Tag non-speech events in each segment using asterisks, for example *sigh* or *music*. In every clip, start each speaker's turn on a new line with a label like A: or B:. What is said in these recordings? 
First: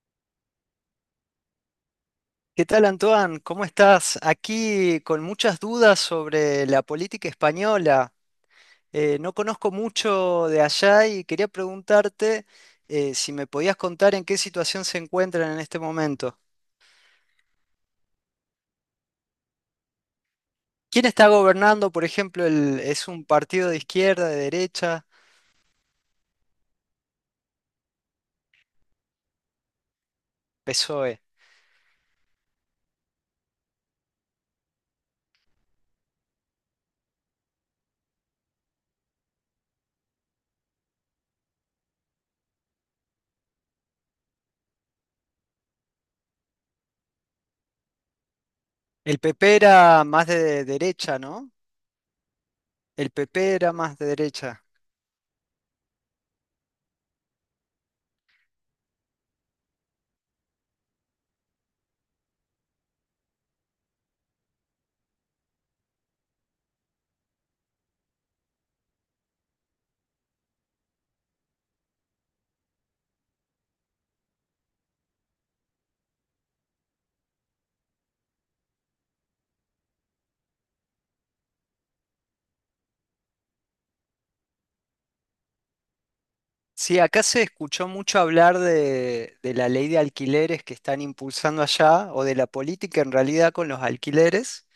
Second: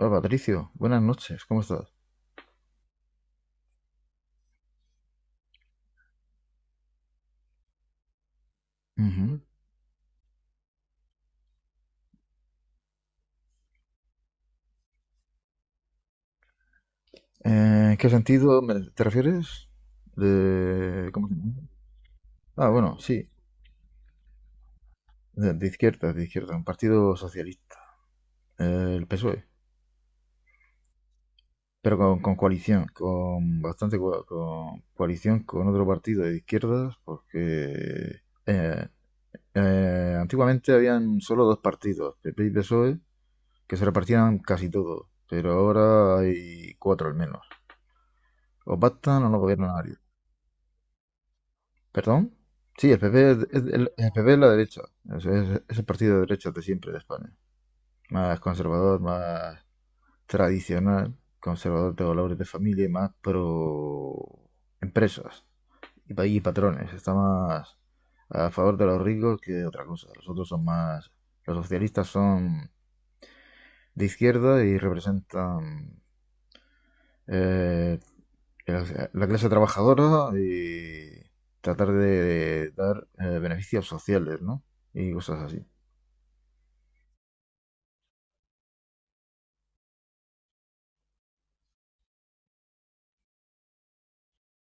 A: Hola Patricio, buenas noches, ¿cómo estás?
B: ¿Qué tal, Antoine? ¿Cómo estás? Aquí con muchas dudas sobre la política española. No
A: Ujú.
B: conozco mucho de allá y quería preguntarte si me podías contar en qué situación se encuentran en este momento.
A: ¿qué sentido te refieres?
B: ¿Quién
A: De, ¿cómo
B: está
A: se llama?
B: gobernando, por ejemplo,
A: Ah, bueno,
B: es un
A: sí,
B: partido de izquierda, de derecha?
A: de izquierda, de izquierda, un partido socialista, el PSOE,
B: PSOE.
A: pero con coalición, con bastante con coalición con otro partido de izquierdas, porque antiguamente habían solo dos partidos, PP y PSOE, que se repartían casi todo, pero ahora hay cuatro al menos. O
B: El
A: pactan o no
B: PP
A: gobierna nadie.
B: era más de derecha, ¿no?
A: ¿Perdón? Sí, el
B: El
A: PP es,
B: PP era
A: es-
B: más de
A: el, el PP es la
B: derecha.
A: derecha. Es el partido de derecha de siempre de España. Más conservador, más tradicional, conservador de valores de familia y más pro empresas y, y patrones. Está más a favor de los ricos que de otra cosa. Los otros son más. Los socialistas son de izquierda y representan, eh, la clase trabajadora y tratar de dar, beneficios sociales, ¿no? Y cosas así.
B: Sí, acá se escuchó mucho hablar de la ley de alquileres que están impulsando allá, o de la política en realidad con los alquileres,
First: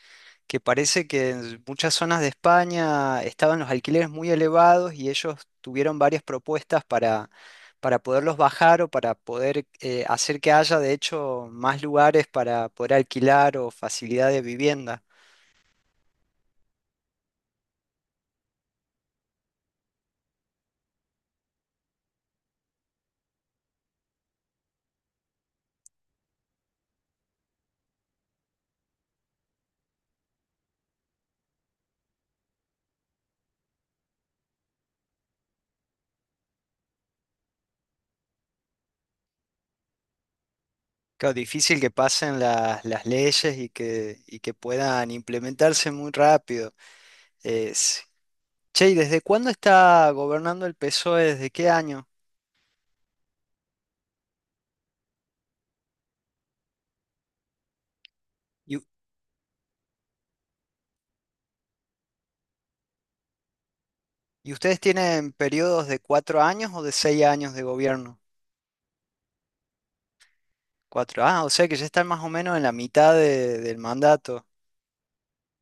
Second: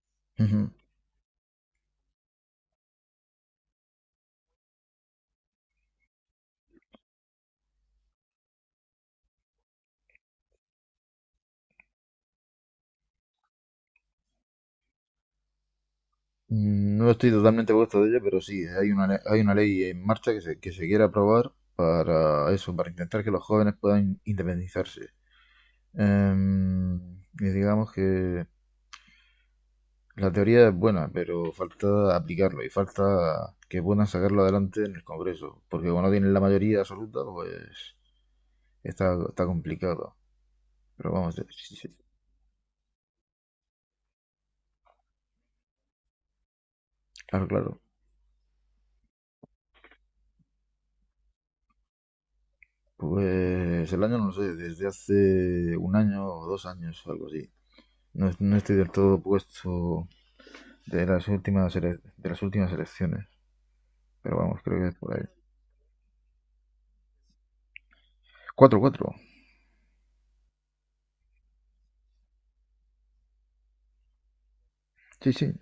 B: que
A: Ujú.
B: parece que en muchas zonas de España estaban los alquileres muy elevados y ellos tuvieron varias propuestas para poderlos bajar o para poder hacer que haya de hecho más lugares para poder alquilar o facilidad de vivienda.
A: No estoy totalmente puesto de ello, pero sí, hay hay una ley en marcha que se quiere aprobar para eso, para intentar que los jóvenes puedan independizarse. Em, y digamos que la teoría es buena, pero falta aplicarlo y falta que puedan sacarlo adelante en el Congreso, porque como no tienen la mayoría absoluta, pues está complicado. Pero
B: Claro,
A: vamos, sí, sí,
B: difícil que
A: sí.
B: pasen las leyes y que puedan implementarse muy rápido.
A: Claro,
B: Eh,
A: claro.
B: Che, ¿y desde cuándo está gobernando el PSOE? ¿Desde qué año?
A: Pues el año no lo sé, desde hace un año o dos años algo así. No estoy
B: ¿Y, u-
A: del todo puesto de de las últimas elecciones. Pero
B: y
A: vamos,
B: ustedes
A: creo que es por ahí.
B: tienen periodos de 4 años o de 6 años de gobierno?
A: Cuatro.
B: Cuatro. Ah, o sea que ya están más o menos en la mitad del mandato.
A: Sí, sí.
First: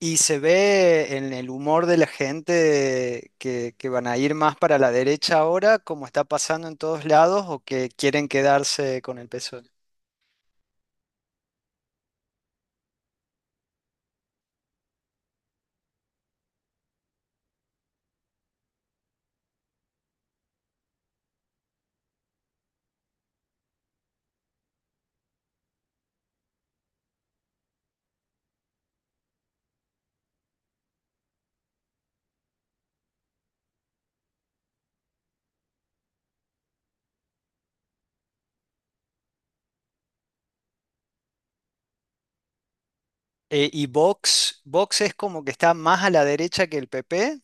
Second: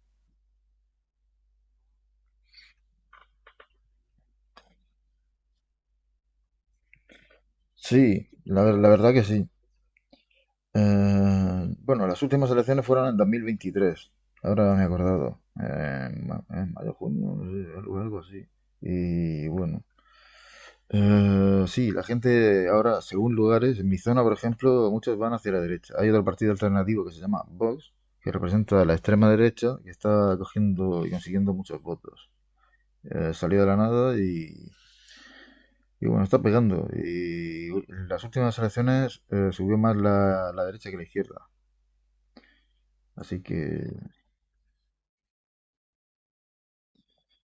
B: Y se ve en el humor de la gente que van a ir más para la derecha ahora, como está pasando en todos lados, o que quieren
A: La
B: quedarse
A: verdad
B: con
A: que
B: el
A: sí.
B: PSOE.
A: Bueno, las últimas elecciones fueron en 2023. Ahora me he acordado. En mayo, junio, no sé, algo, algo así. Y bueno, sí, la gente ahora, según lugares, en mi zona, por ejemplo, muchos van hacia la derecha. Hay otro partido alternativo que se llama Vox, que representa a la extrema derecha y está cogiendo y consiguiendo muchos votos. Salió de la nada y, y bueno, está pegando. Y en las últimas elecciones, subió más la derecha que la izquierda. Así
B: ¿Y
A: que
B: Vox? ¿Vox es como que está más a la derecha que el PP?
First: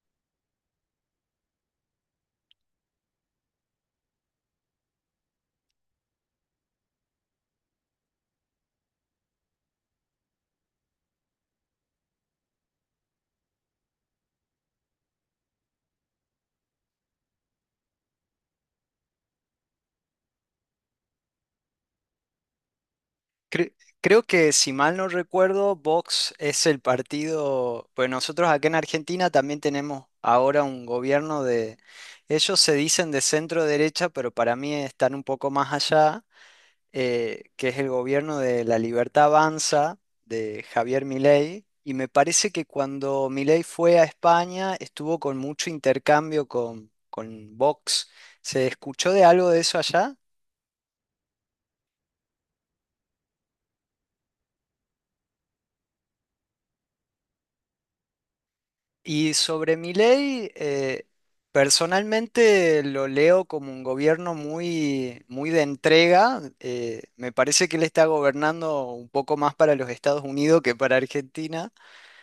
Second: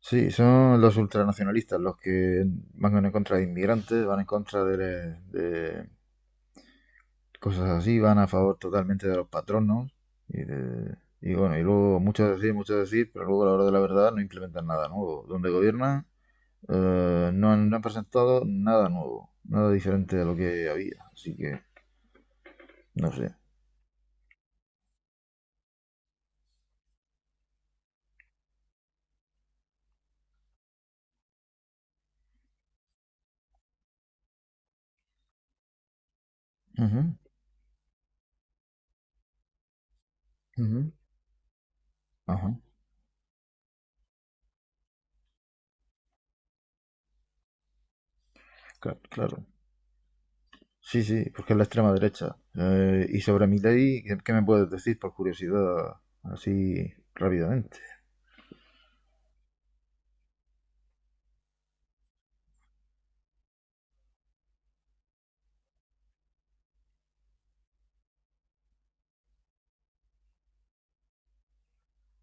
A: sí, son los ultranacionalistas los que van en contra de inmigrantes, van en contra de cosas así, van a favor totalmente de los patronos y de. Y bueno, y luego mucho decir, pero luego a la hora de la verdad no implementan nada nuevo. Donde gobiernan, no han presentado nada nuevo, nada diferente de lo que había. Así que no sé.
B: Cre- Creo que si mal no recuerdo, Vox es el partido, pues nosotros acá en Argentina también tenemos ahora un gobierno de, ellos se dicen de centro derecha, pero para mí están un poco más allá,
A: Ujú,
B: que es el gobierno de La Libertad Avanza de
A: ujú,
B: Javier Milei. Y me parece
A: ajá,
B: que cuando Milei fue a España estuvo con mucho intercambio con Vox. ¿Se
A: claro,
B: escuchó de
A: claro.
B: algo de eso allá?
A: Sí, sí, porque es la extrema derecha. Y sobre Milei, ¿ qué me puedes decir por curiosidad así rápidamente?
B: Y sobre Milei, personalmente lo leo como un gobierno muy, muy de entrega. Me parece que él está gobernando un poco más para los Estados Unidos que para Argentina.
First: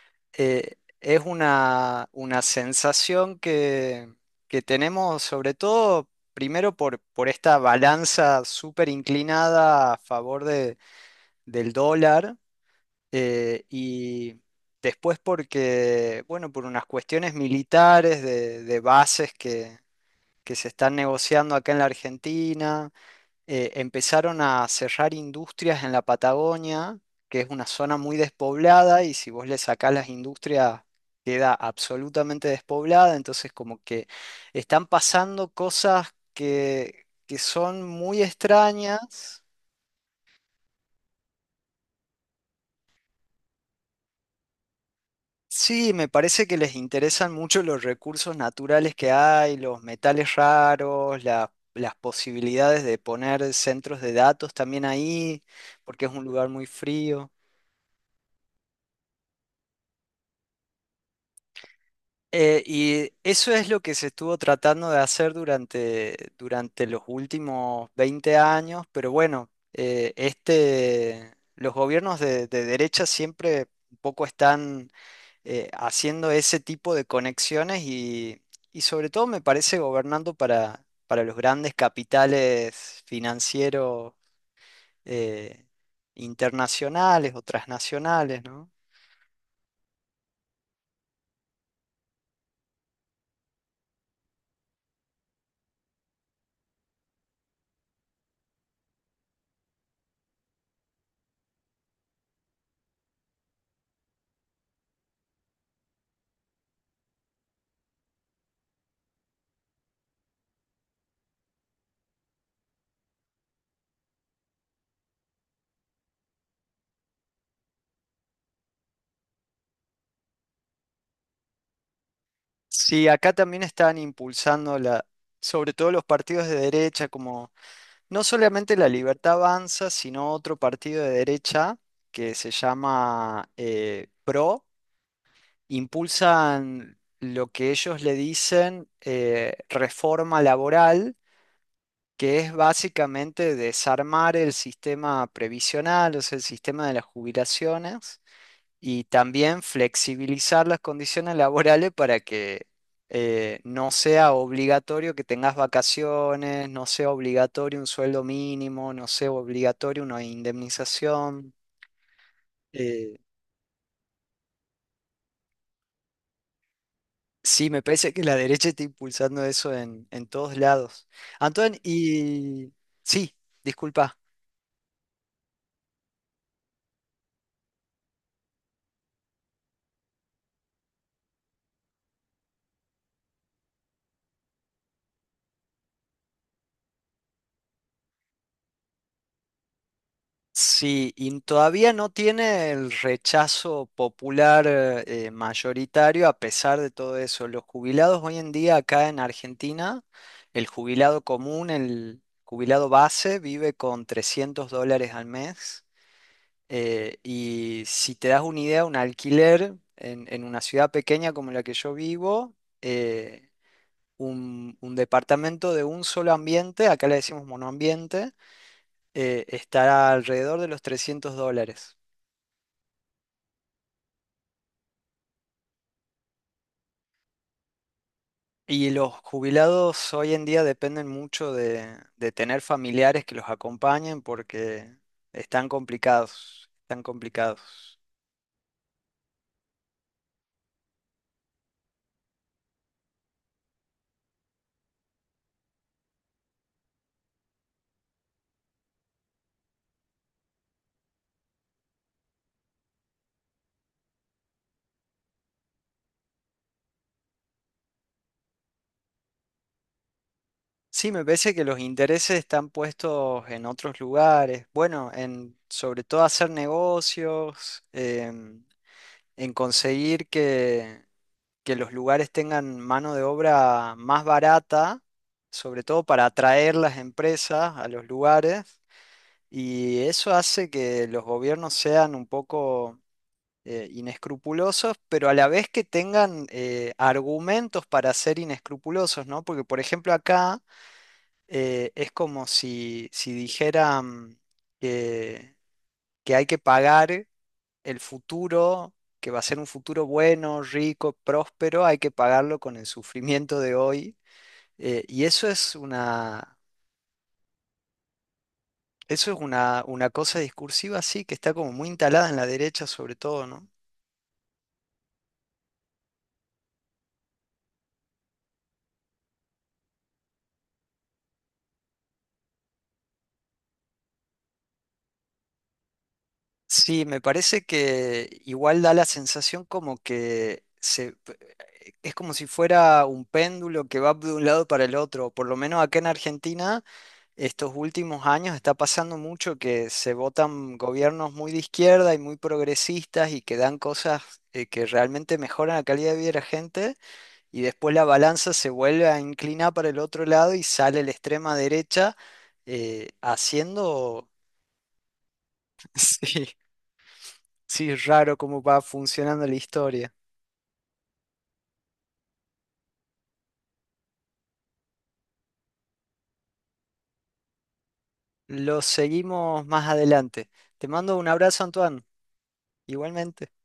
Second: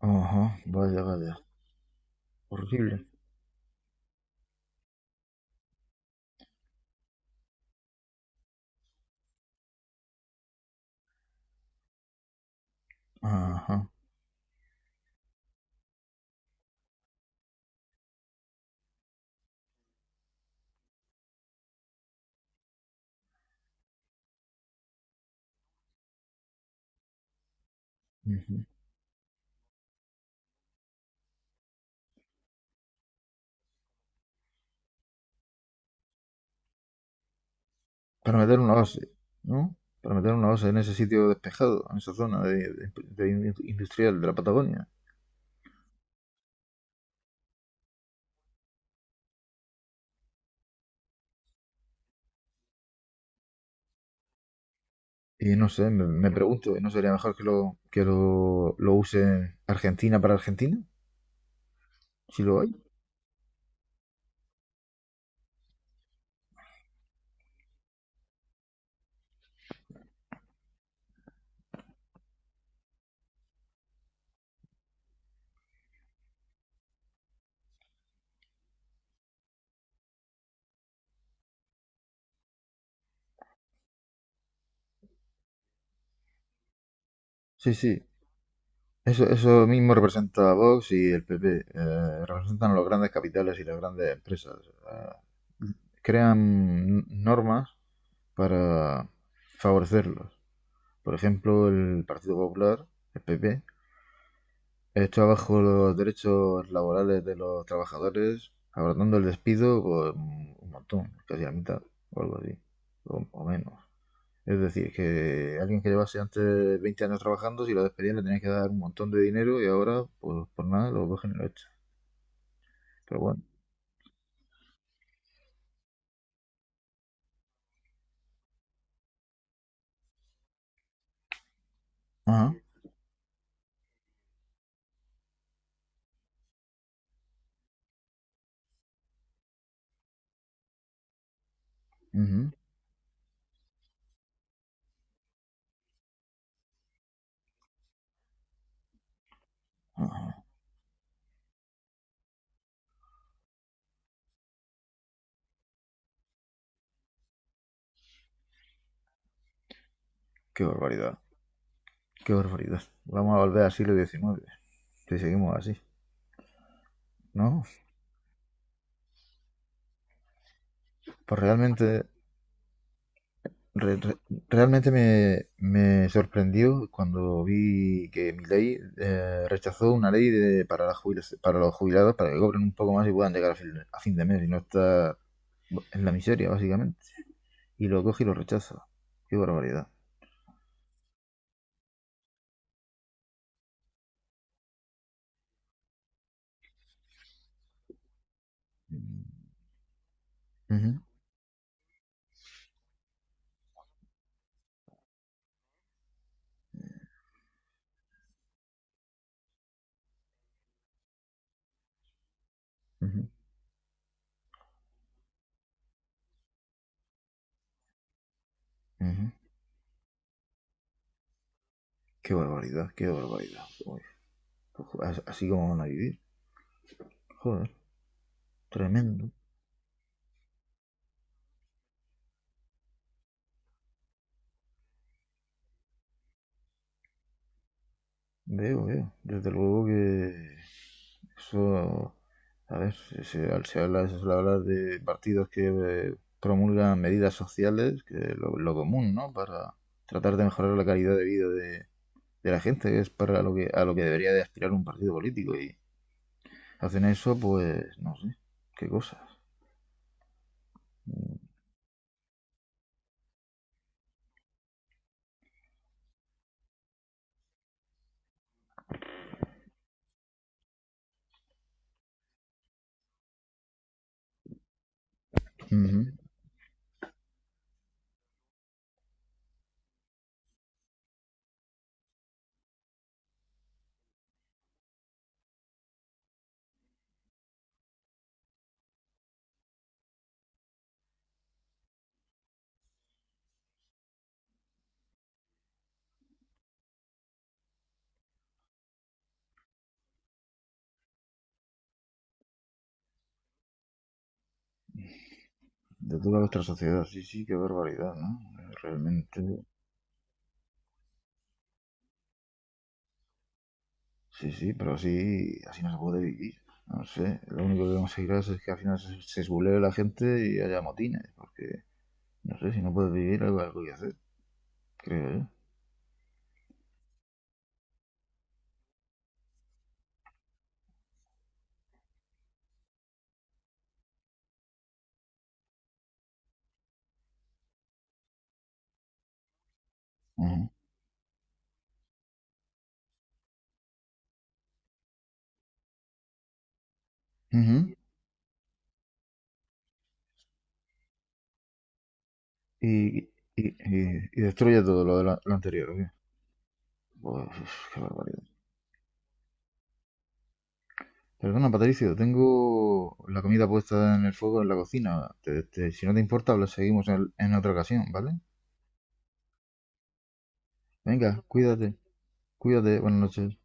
A: Ajá, vaya,
B: Es
A: vaya.
B: una
A: Horrible.
B: sensación que tenemos sobre todo, primero por esta balanza súper inclinada a favor del dólar eh,
A: Ajá.
B: y después porque, bueno, por unas cuestiones militares de bases que se están negociando acá en la Argentina, empezaron a cerrar industrias en la Patagonia, que es una zona muy
A: Ujú.
B: despoblada y si vos le sacás las industrias queda absolutamente despoblada, entonces como que están pasando cosas que son muy
A: Para meter una base,
B: extrañas.
A: ¿no? Para meter una base en ese sitio despejado, en esa zona de industrial de la Patagonia.
B: Sí, me parece que les interesan mucho los recursos naturales que hay, los metales raros, las posibilidades de poner centros de datos también ahí,
A: Y no sé,
B: porque es un
A: me
B: lugar muy
A: pregunto, ¿no sería
B: frío.
A: mejor que lo use Argentina para Argentina? Si lo hay.
B: Y eso es lo que se estuvo tratando de hacer durante los últimos 20 años, pero bueno, este, los gobiernos de derecha siempre un poco están haciendo ese tipo de conexiones y sobre todo me parece gobernando para los grandes capitales financieros eh, internacionales o
A: Sí, sí.
B: transnacionales, ¿no?
A: Eso mismo representa a Vox y el PP. Representan los grandes capitales y las grandes empresas. eh, Crean normas para favorecerlos. Por ejemplo, el Partido Popular, el PP, esto abajo los derechos laborales de los trabajadores, abordando el despido, pues un montón, casi la mitad, o algo así, o menos. Es decir, que alguien que llevase antes 20 años trabajando, si lo despedían le tenían que dar un montón de dinero y ahora, pues por nada, lo cogen y lo echan.
B: Sí,
A: Pero
B: acá
A: bueno.
B: también están impulsando la, sobre todo los partidos de derecha, como no solamente La Libertad Avanza, sino otro partido de derecha que se
A: Ajá,
B: llama PRO, impulsan lo que ellos le dicen reforma laboral, que
A: ujú,
B: es básicamente desarmar el sistema previsional, o sea, el sistema de las jubilaciones y también
A: ajá.
B: flexibilizar las condiciones laborales para que no sea obligatorio que tengas vacaciones, no sea obligatorio un sueldo mínimo, no sea obligatorio una
A: Qué barbaridad,
B: indemnización.
A: qué barbaridad.
B: Eh,
A: Vamos a volver al siglo XIX, si seguimos así, ¿no?
B: sí, me parece que la derecha está impulsando eso en todos lados.
A: Pues
B: Antoine,
A: realmente
B: y sí,
A: Re- re-
B: disculpa.
A: realmente me sorprendió cuando vi que Milei, rechazó una ley de, para, la jubila- para los jubilados para que cobren un poco más y puedan llegar a a fin de mes y no estar en la miseria, básicamente. Y lo coge y lo rechaza. Qué barbaridad.
B: Sí, y todavía no tiene el rechazo popular mayoritario a pesar de todo eso. Los jubilados hoy en día acá en
A: Mm.
B: Argentina, el
A: Ujú,
B: jubilado común, el jubilado base, vive con $300 al mes. Y si te das una idea, un alquiler en una ciudad pequeña como la que yo vivo,
A: ujú,
B: eh, un departamento de un solo ambiente, acá le decimos monoambiente,
A: ujú.
B: estará alrededor de los $300.
A: Qué barbaridad, qué barbaridad. Uy, pues, así como van a vivir. Joder,
B: Y los
A: tremendo.
B: jubilados hoy en día dependen mucho de tener familiares que los acompañen porque están complicados, están complicados.
A: Veo, veo. Desde luego que eso, a ver, se suele hablar de partidos que, promulgan medidas sociales, que es lo común, ¿no? Para tratar de mejorar la calidad de vida de la gente, que es para lo que, a lo que debería de aspirar un partido político. Y hacen eso, pues, no sé, qué cosas.
B: Sí, me parece que los intereses están puestos en otros lugares. Bueno, en sobre todo hacer negocios, en conseguir que los lugares tengan mano de obra más barata, sobre todo
A: Ujú.
B: para atraer las empresas a los lugares. Y eso hace que los gobiernos sean un poco inescrupulosos, pero a la vez que tengan argumentos para ser inescrupulosos, ¿no? Porque, por ejemplo, acá es como si, si dijeran que, que hay que pagar el futuro, que va a ser un futuro bueno, rico, próspero, hay que pagarlo con el sufrimiento de hoy. eh, y eso es
A: De toda
B: una
A: nuestra sociedad, sí, sí, qué barbaridad, ¿no?
B: Eso
A: Realmente.
B: es una cosa discursiva, sí, que está como muy instalada en la derecha sobre todo, ¿no?
A: Sí, sí, pero así, así no se puede vivir. No sé, lo único que conseguirás es que al final se esbulee la gente y haya motines, porque no sé, si no puedes vivir, algo, algo hay que hacer, creo yo.
B: Sí, me parece que igual da la sensación como que es como si fuera un péndulo que va de un lado para el otro. Por lo menos acá en Argentina, estos últimos años está pasando mucho que se
A: Ujú.
B: votan gobiernos muy de izquierda y muy progresistas y que dan cosas que realmente mejoran la calidad de vida de la gente. Y
A: Ujú.
B: después la balanza se vuelve a inclinar para el otro lado y sale la extrema derecha eh,
A: Y, y,
B: haciendo,
A: y destruye todo lo anterior, ¿o qué?
B: *laughs* sí,
A: Pues, uf,
B: sí,
A: qué
B: raro
A: barbaridad.
B: cómo va funcionando la historia.
A: Perdona, Patricio, tengo la comida puesta en el fuego en la cocina. Si no te importa, lo seguimos en otra ocasión, ¿vale?
B: Lo seguimos más adelante. Te mando un
A: Venga,
B: abrazo,
A: cuídate,
B: Antoine,
A: cuídate, buenas
B: igualmente.
A: noches.